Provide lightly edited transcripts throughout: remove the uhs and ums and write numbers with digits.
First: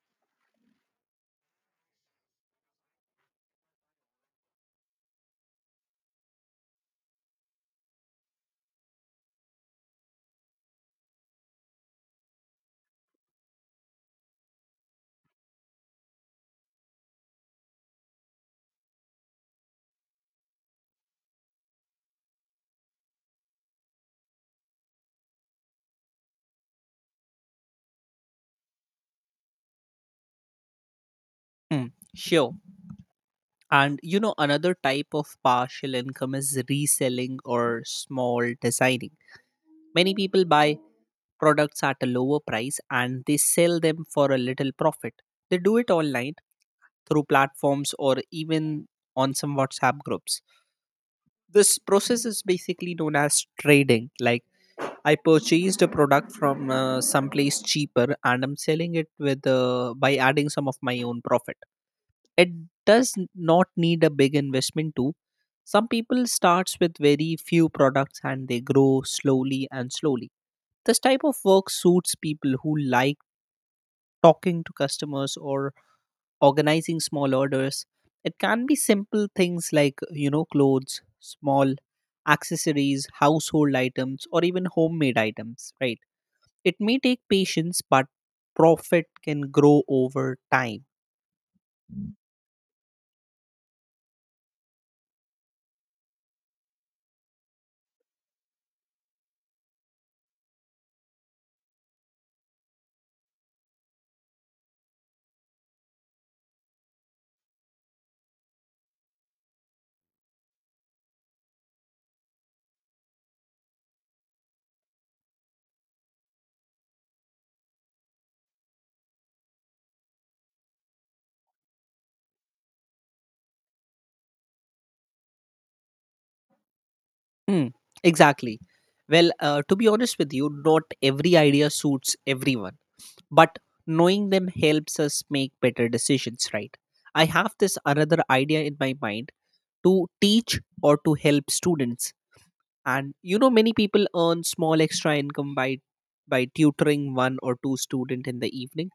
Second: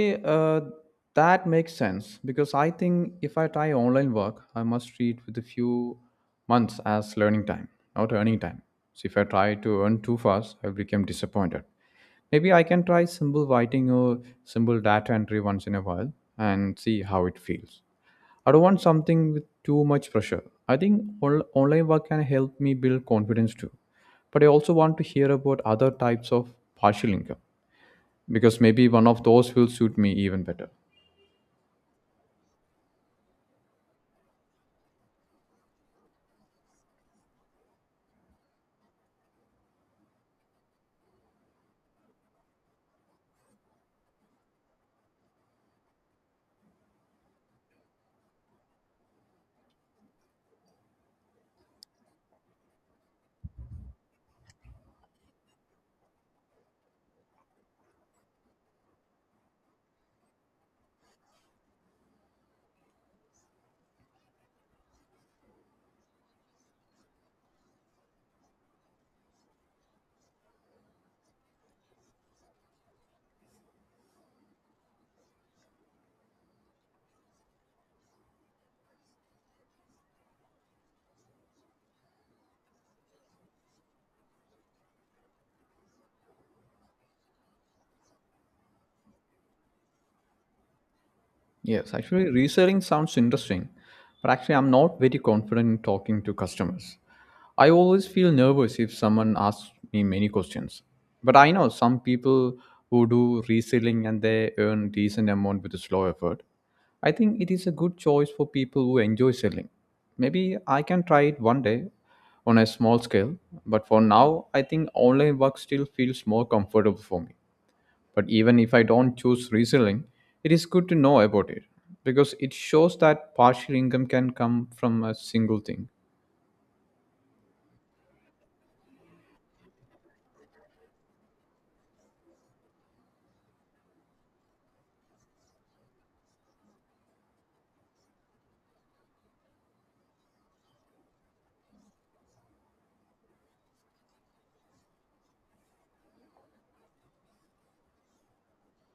Uh, that makes sense because I think if I try online work, I must treat with a few months as learning time, not earning time. So if I try to earn too fast, I become disappointed. Maybe I can try simple writing or simple data entry once in a while and see how it feels. I don't want something with too much pressure. I think online work can help me build confidence too. But I also want to hear about other types of partial income because maybe one of those will suit me even better. Hmm, sure. And you know, another type of partial income is reselling or small designing. Many people buy products at a lower price and they sell them for a little profit. They do it online through platforms or even on some WhatsApp groups. This process is basically known as trading. Like I purchased a product from someplace cheaper and I'm selling it with by adding some of my own profit. It does not need a big investment too. Some people starts with very few products and they grow slowly and slowly. This type of work suits people who like talking to customers or organizing small orders. It can be simple things like, you know, clothes, small accessories, household items, or even homemade items, right? It may take patience, but profit can grow over time. Yes, actually, reselling sounds interesting, but actually, I'm not very confident in talking to customers. I always feel nervous if someone asks me many questions. But I know some people who do reselling and they earn decent amount with a slow effort. I think it is a good choice for people who enjoy selling. Maybe I can try it one day on a small scale, but for now, I think online work still feels more comfortable for me. But even if I don't choose reselling, it is good to know about it because it shows that partial income can come from a single thing. Hmm, exactly. Well, to be honest with you, not every idea suits everyone, but knowing them helps us make better decisions, right? I have this another idea in my mind to teach or to help students. And you know, many people earn small extra income by tutoring one or two student in the evening,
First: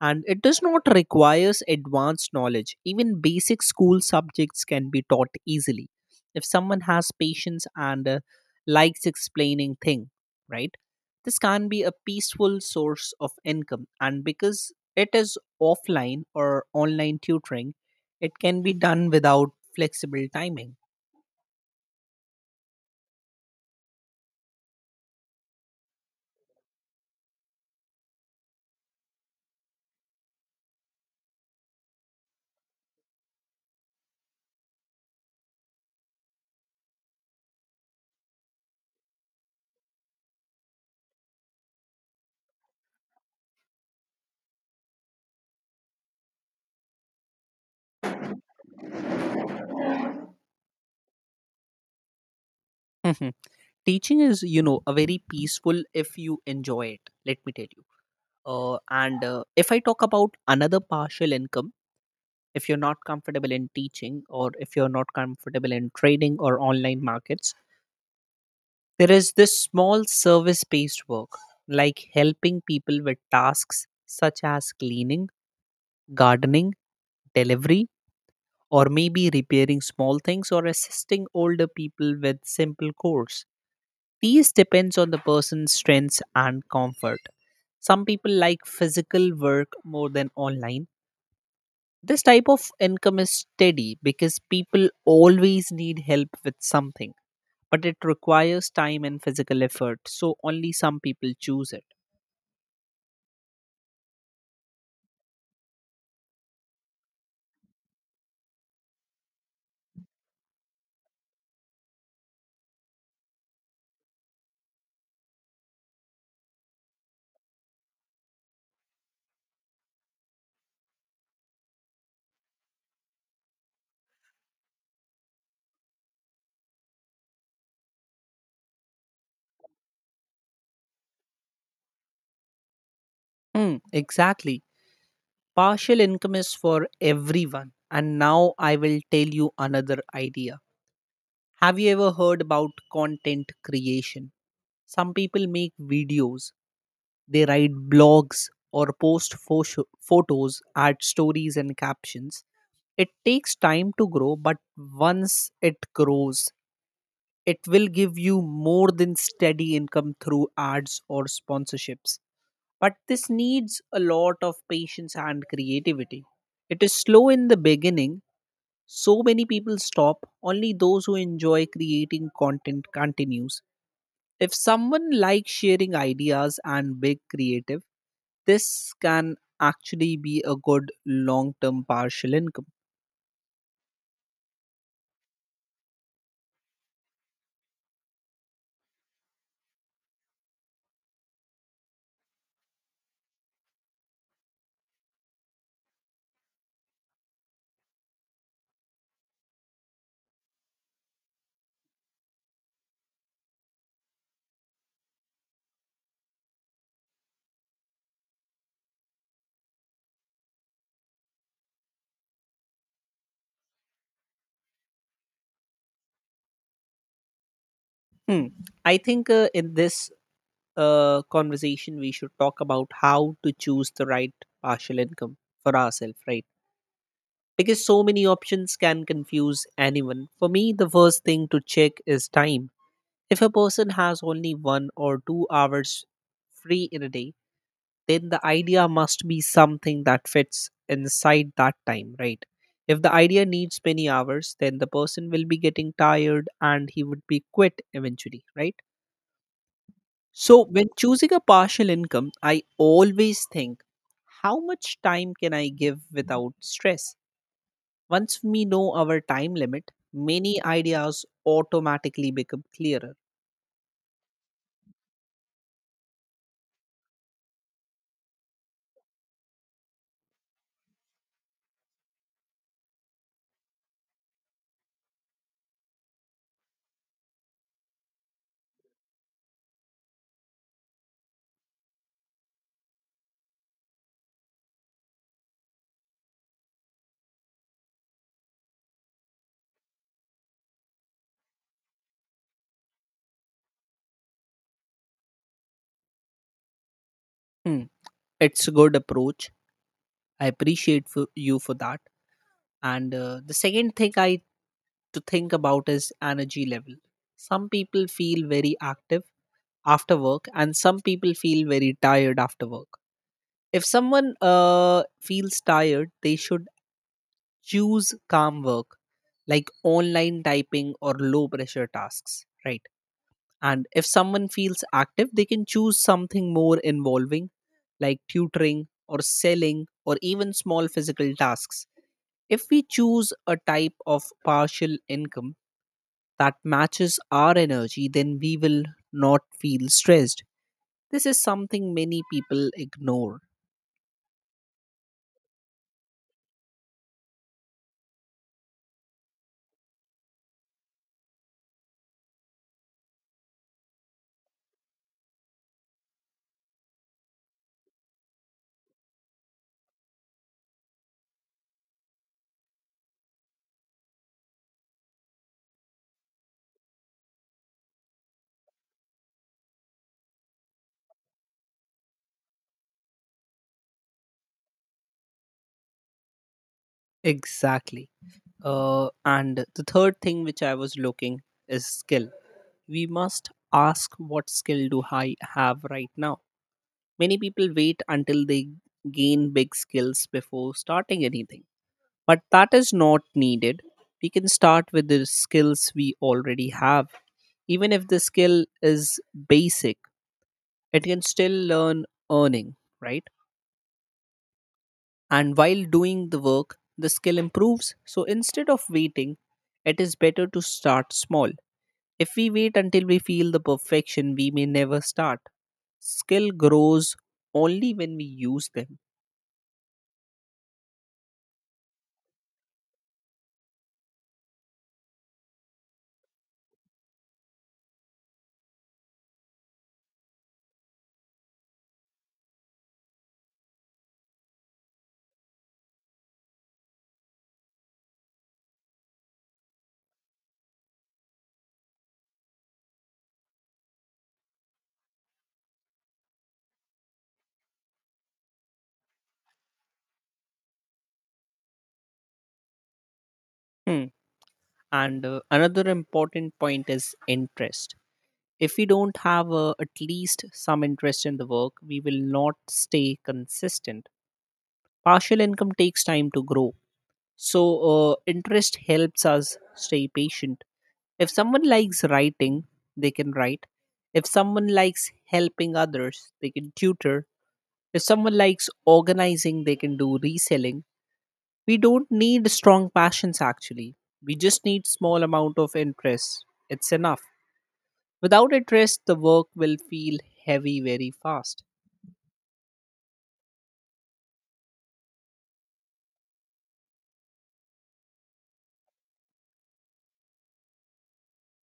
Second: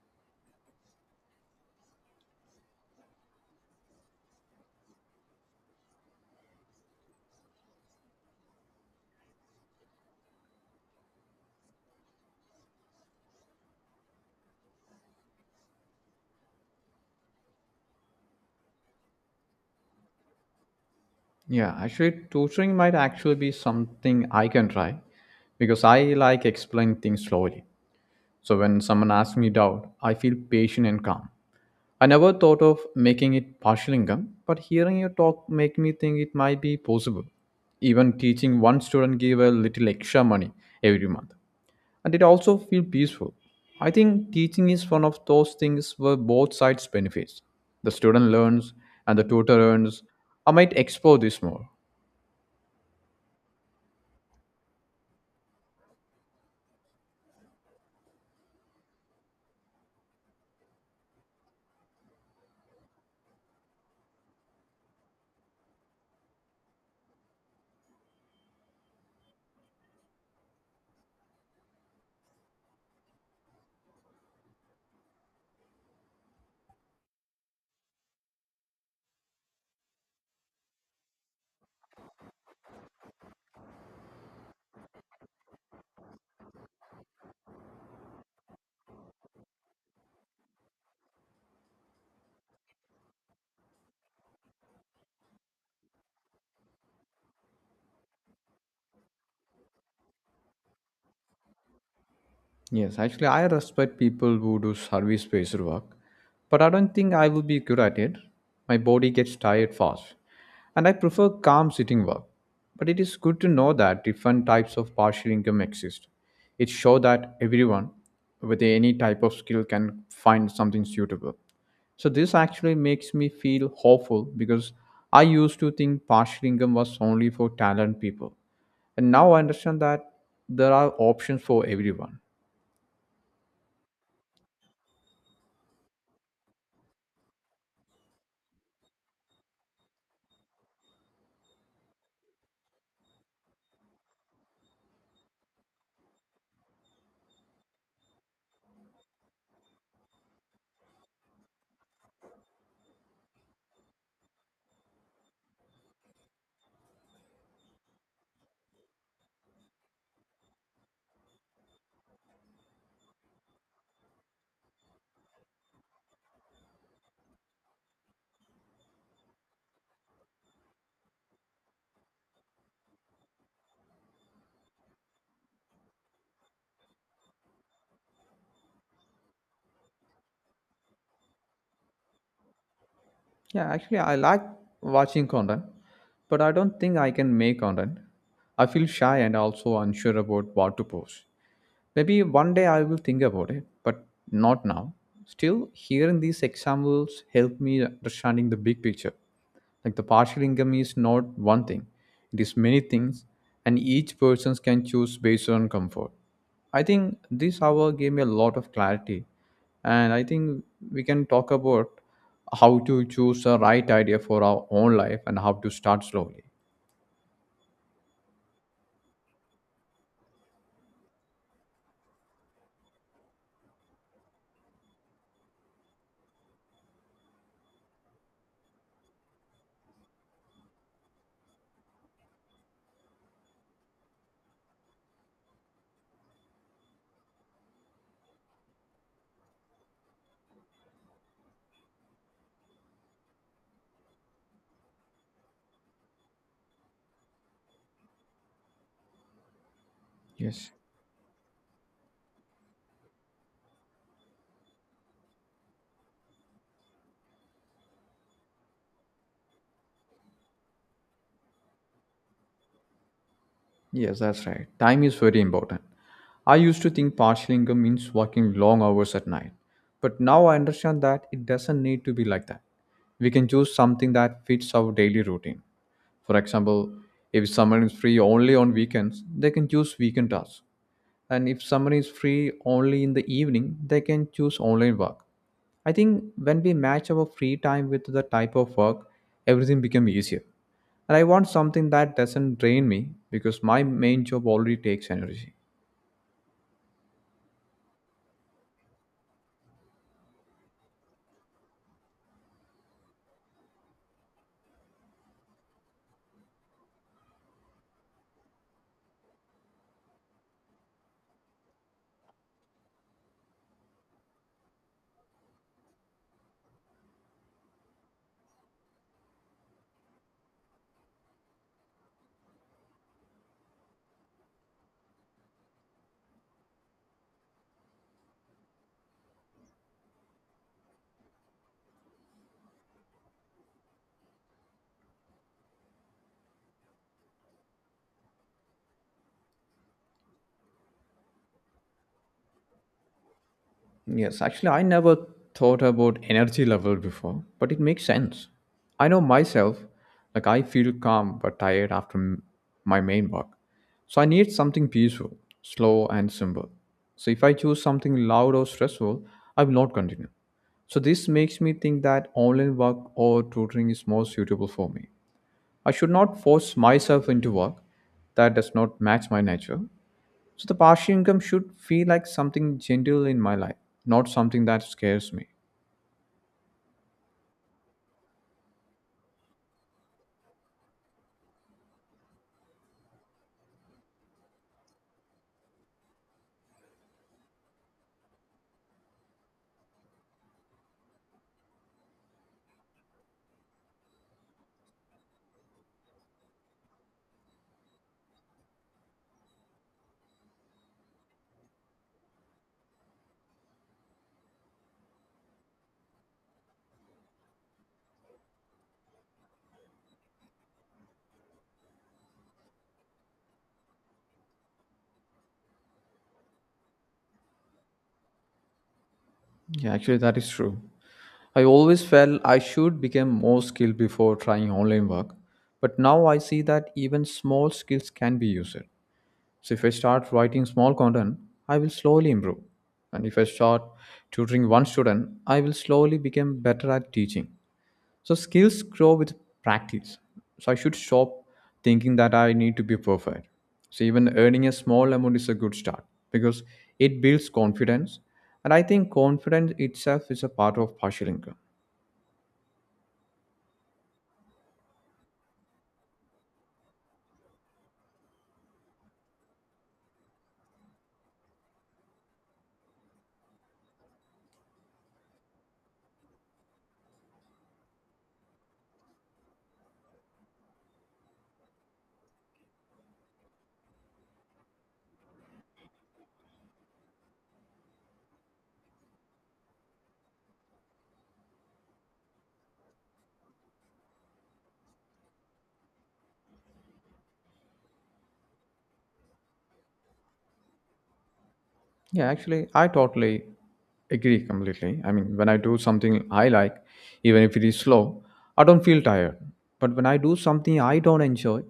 and it does not require advanced knowledge. Even basic school subjects can be taught easily if someone has patience and likes explaining thing, right? This can be a peaceful source of income, and because it is offline or online tutoring, it can be done without flexible timing. Yeah, actually, tutoring might actually be something I can try because I like explain things slowly. So when someone asks me doubt, I feel patient and calm. I never thought of making it partial income, but hearing your talk make me think it might be possible. Even teaching one student give a little extra money every month, and it also feel peaceful. I think teaching is one of those things where both sides benefits. The student learns and the tutor earns. I might explore this more. Mhm. Teaching is, you know, a very peaceful if you enjoy it, let me tell you. And if I talk about another partial income, if you're not comfortable in teaching or if you're not comfortable in trading or online markets, there is this small service based work like helping people with tasks such as cleaning, gardening, delivery, or maybe repairing small things or assisting older people with simple chores. These depends on the person's strengths and comfort. Some people like physical work more than online. This type of income is steady because people always need help with something, but it requires time and physical effort, so only some people choose it. Yes, actually, I respect people who do service based work, but I don't think I would be good at it. My body gets tired fast, and I prefer calm sitting work. But it is good to know that different types of partial income exist. It shows that everyone with any type of skill can find something suitable. So, this actually makes me feel hopeful because I used to think partial income was only for talent people. And now I understand that there are options for everyone. Hmm, exactly. Partial income is for everyone. And now I will tell you another idea. Have you ever heard about content creation? Some people make videos, they write blogs, or post photos, add stories and captions. It takes time to grow, but once it grows, it will give you more than steady income through ads or sponsorships. But this needs a lot of patience and creativity. It is slow in the beginning. So many people stop. Only those who enjoy creating content continues. If someone likes sharing ideas and big creative, this can actually be a good long term partial income. Yeah, actually, I like watching content, but I don't think I can make content. I feel shy and also unsure about what to post. Maybe one day I will think about it, but not now. Still, hearing these examples help me understanding the big picture. Like the partial income is not one thing, it is many things, and each person can choose based on comfort. I think this hour gave me a lot of clarity, and I think we can talk about how to choose a right idea for our own life and how to start slowly. Hmm. I think in this conversation, we should talk about how to choose the right partial income for ourselves, right? Because so many options can confuse anyone. For me, the first thing to check is time. If a person has only 1 or 2 hours free in a day, then the idea must be something that fits inside that time, right? If the idea needs many hours, then the person will be getting tired and he would be quit eventually, right? So, Yes. when choosing a partial income, I always think, how much time can I give without stress? Once we know our time limit, many ideas automatically become clearer. Yes, that's right. Time is very important. I used to think partial income means working long hours at night. But now I understand that it doesn't need to be like that. We can choose something that fits our daily routine. For example, if someone is free only on weekends, they can choose weekend tasks. And if someone is free only in the evening, they can choose online work. I think when we match our free time with the type of work, everything becomes easier. And I want something that doesn't drain me because my main job already takes energy. Hmm, it's a good approach. I appreciate for you for that. And the second thing I to think about is energy level. Some people feel very active after work, and some people feel very tired after work. If someone feels tired, they should choose calm work like online typing or low pressure tasks, right? And if someone feels active, they can choose something more involving like tutoring or selling or even small physical tasks. If we choose a type of partial income that matches our energy, then we will not feel stressed. This is something many people ignore. Yes, actually, I never thought about energy level before, but it makes sense. I know myself, like I feel calm but tired after my main work. So I need something peaceful, slow, and simple. So if I choose something loud or stressful, I will not continue. So this makes me think that online work or tutoring is more suitable for me. I should not force myself into work that does not match my nature. So the passive income should feel like something gentle in my life, not something that scares me. Exactly. And the third thing which I was looking is skill. We must ask what skill do I have right now. Many people wait until they gain big skills before starting anything, but that is not needed. We can start with the skills we already have. Even if the skill is basic, it can still learn earning, right? And while doing the work, the skill improves. So instead of waiting, it is better to start small. If we wait until we feel the perfection, we may never start. Skill grows only when we use them. Yeah, actually, that is true. I always felt I should become more skilled before trying online work, but now I see that even small skills can be used. So if I start writing small content, I will slowly improve. And if I start tutoring one student, I will slowly become better at teaching. So skills grow with practice. So I should stop thinking that I need to be perfect. So even earning a small amount is a good start because it builds confidence. And I think confidence itself is a part of partial income. Hmm. And another important point is interest. If we don't have at least some interest in the work, we will not stay consistent. Partial income takes time to grow, so interest helps us stay patient. If someone likes writing, they can write. If someone likes helping others, they can tutor. If someone likes organizing, they can do reselling. We don't need strong passions actually. We just need small amount of interest. It's enough. Without it rest, the work will feel heavy very fast. Yeah, actually, I totally agree completely. I mean, when I do something I like, even if it is slow, I don't feel tired. But when I do something I don't enjoy,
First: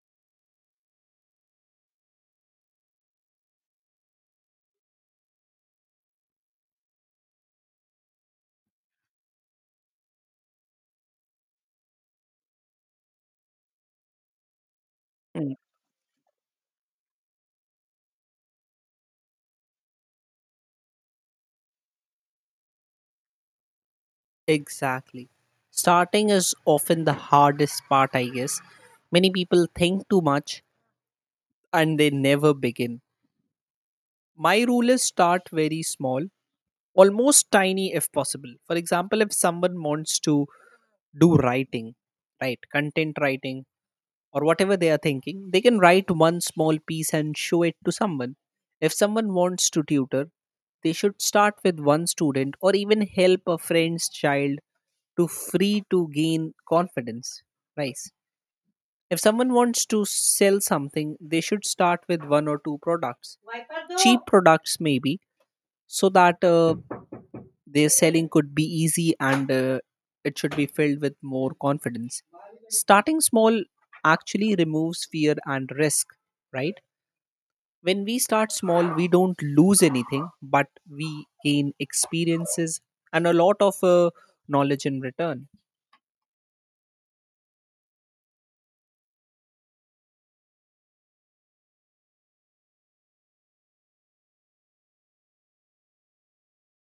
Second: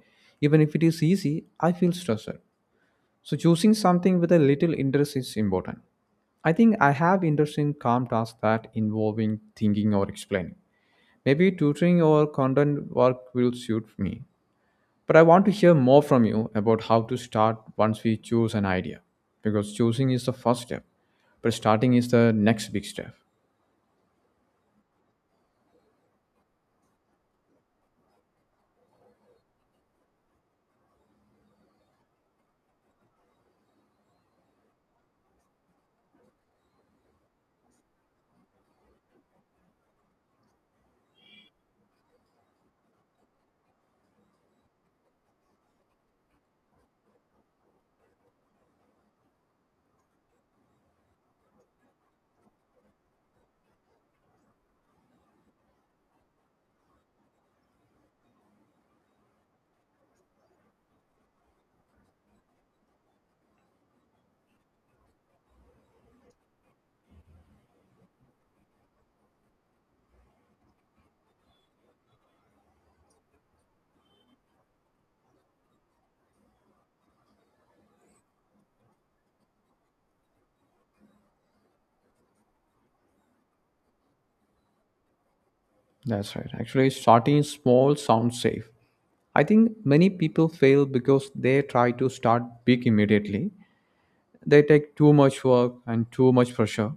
even if it is easy, I feel stressed. So choosing something with a little interest is important. I think I have interest in calm tasks that involving thinking or explaining. Maybe tutoring or content work will suit me. But I want to Hmm. hear more from you about how to start once we choose an idea. Because choosing is the first step, but starting is the next big step. Exactly. Starting is often the hardest part, I guess. Many people think too much and they never begin. My rule is start very small, almost tiny if possible. For example, if someone wants to do writing, right, content writing, or whatever they are thinking, they can write one small piece and show it to someone. If someone wants to tutor, they should start with one student or even help a friend's child to free to gain confidence. Nice. If someone wants to sell something, they should start with one or two products, cheap products maybe, so that their selling could be easy and it should be filled with more confidence. Starting small actually removes fear and risk, right? When we start small, we don't lose anything, but we gain experiences and a lot of knowledge in return. That's right. Actually, starting small sounds safe. I think many people fail because they try to start big immediately, they take too much work and too much pressure,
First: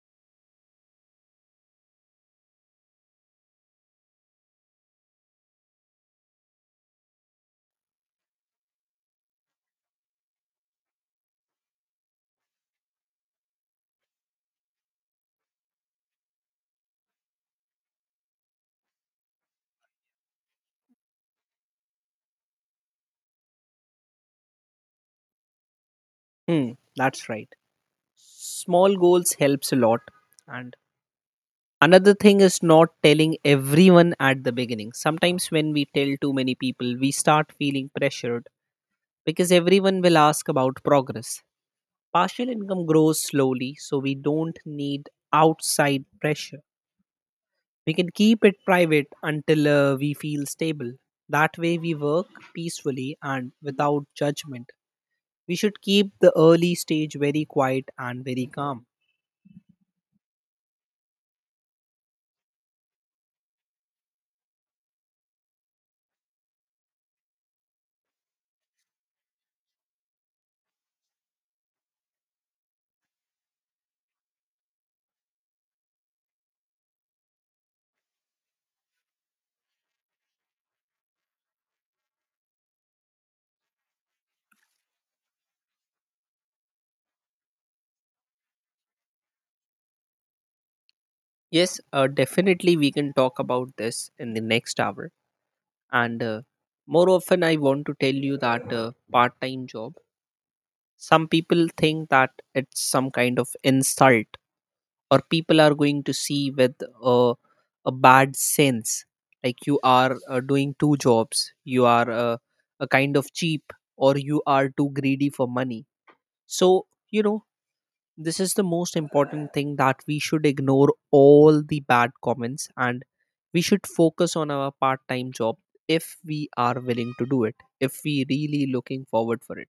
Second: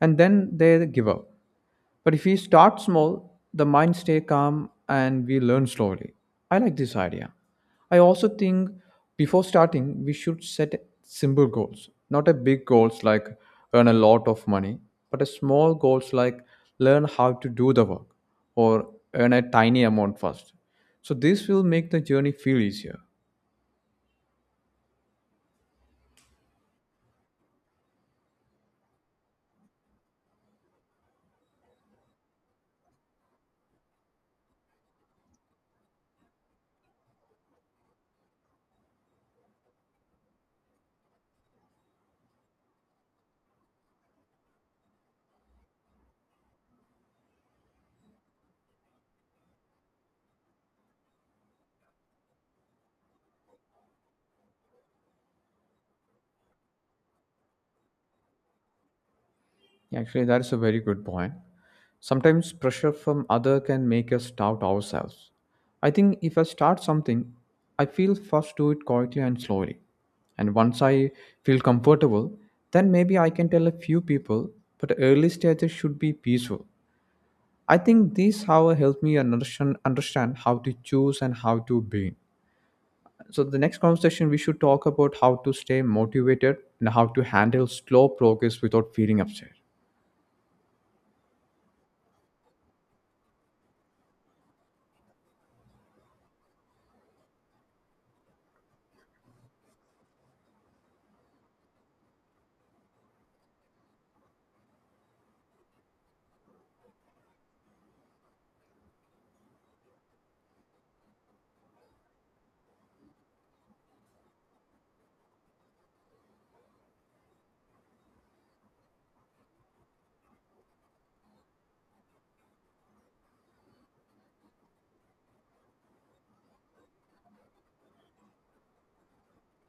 and then they give up. But if we start small, the mind stay calm and we learn slowly. I like this idea. I also think before starting we should set simple goals, not a big goals like earn a lot of money, but a small goals like learn how to do the work or earn a tiny amount first. So this will make the journey feel easier. Hmm, that's right. Small goals helps a lot. And another thing is not telling everyone at the beginning. Sometimes when we tell too many people we start feeling pressured, because everyone will ask about progress. Partial income grows slowly, so we don't need outside pressure. We can keep it private until we feel stable. That way we work peacefully and without judgment. We should keep the early stage very quiet and very calm. Actually, that is a very good point. Sometimes pressure from other can make us doubt ourselves. I think if I start something, I feel first do it quietly and slowly. And once I feel comfortable, then maybe I can tell a few people, but early stages should be peaceful. I think this how helped me understand how to choose and how to be. So the next conversation we should talk about how to stay motivated and how to handle slow progress without feeling upset. Yes, definitely we can talk about this in the next hour. And more often, I want to tell you that part time job, some people think that it's some kind of insult, or people are going to see with a, a bad sense. Like you are doing two jobs, you are a kind of cheap, or you are too greedy for money. So, you know, this is the most important thing, that we should ignore all the bad comments and we should focus on our part time job if we are willing to do it, if we really looking forward for it.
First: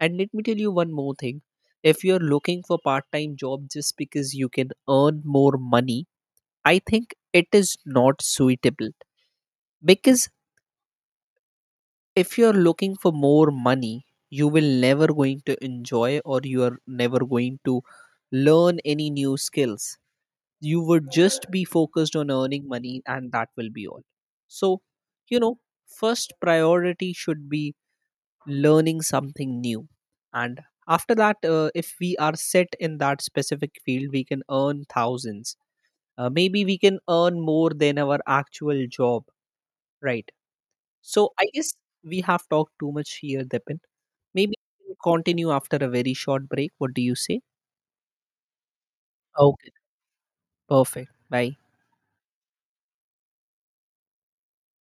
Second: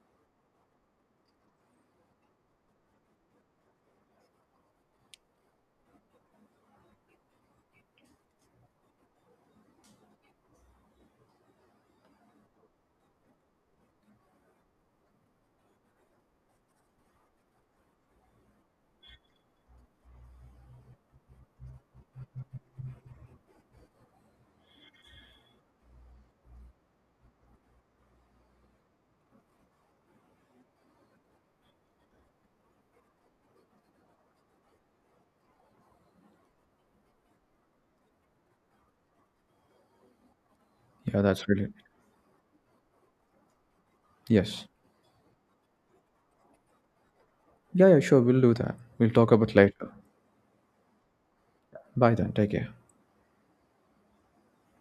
And let me tell you one more thing. If you're looking for part time job just because you can earn more money, I think it is not suitable, because if you're looking for more money, you will never going to enjoy or you are never going to learn any new skills. You would just be focused on earning money and that will be all. So, you know, first priority should be learning something new, and after that if we are set in that specific field we can earn thousands. Maybe we can earn more than our actual job, right? So Yeah, I that's really— guess we have talked too much here depend. Maybe Yes. we can continue after a very short break. What do you say? Yeah, yeah, sure. We'll do that. We'll talk about Okay, later. perfect. Bye. Bye then. Take care.